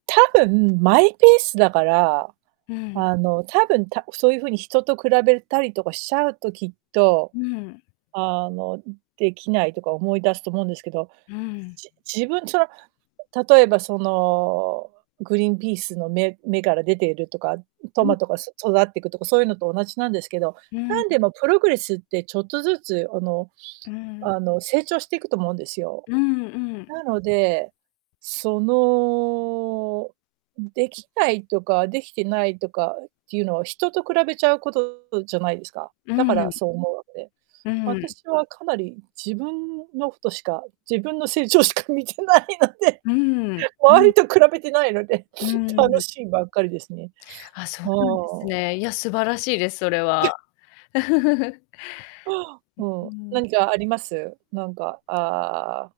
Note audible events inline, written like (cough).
多分マイペースだから、うーん。あの、多分たそういう風に人と比べたりとかしちゃうと、きっと、うーん。あの、ん、できないとか思い出すと思うんですけど、うーん。じ自分、その、例えば、その、グリーンピースの芽芽から出ているとか、ん、トうん。マトがそ育ってくとかそういうのと同じなんですけど、うんなん。んでもプログレスってちょっとずつあのうーん。あの成長していくと思うんですよ。うんうん。なので、その、ん、できないとかできてないとかっていうのは人と比べちゃうこととじゃないですか。うーだからん。そう思うわけで。うーん。私はかなり自分のことしか、自分の成長しか見てないので。うーん、う周りん。と比べてないので、うー (sniffs) ん、楽ん。しいばっかりですね。あ、そ (sniffs) うなんほですん。ね。いや、素晴らしいです、それ (chuckles) は。(chuckles) ああ。うおうーお、ん。何かあります？なんか、ああ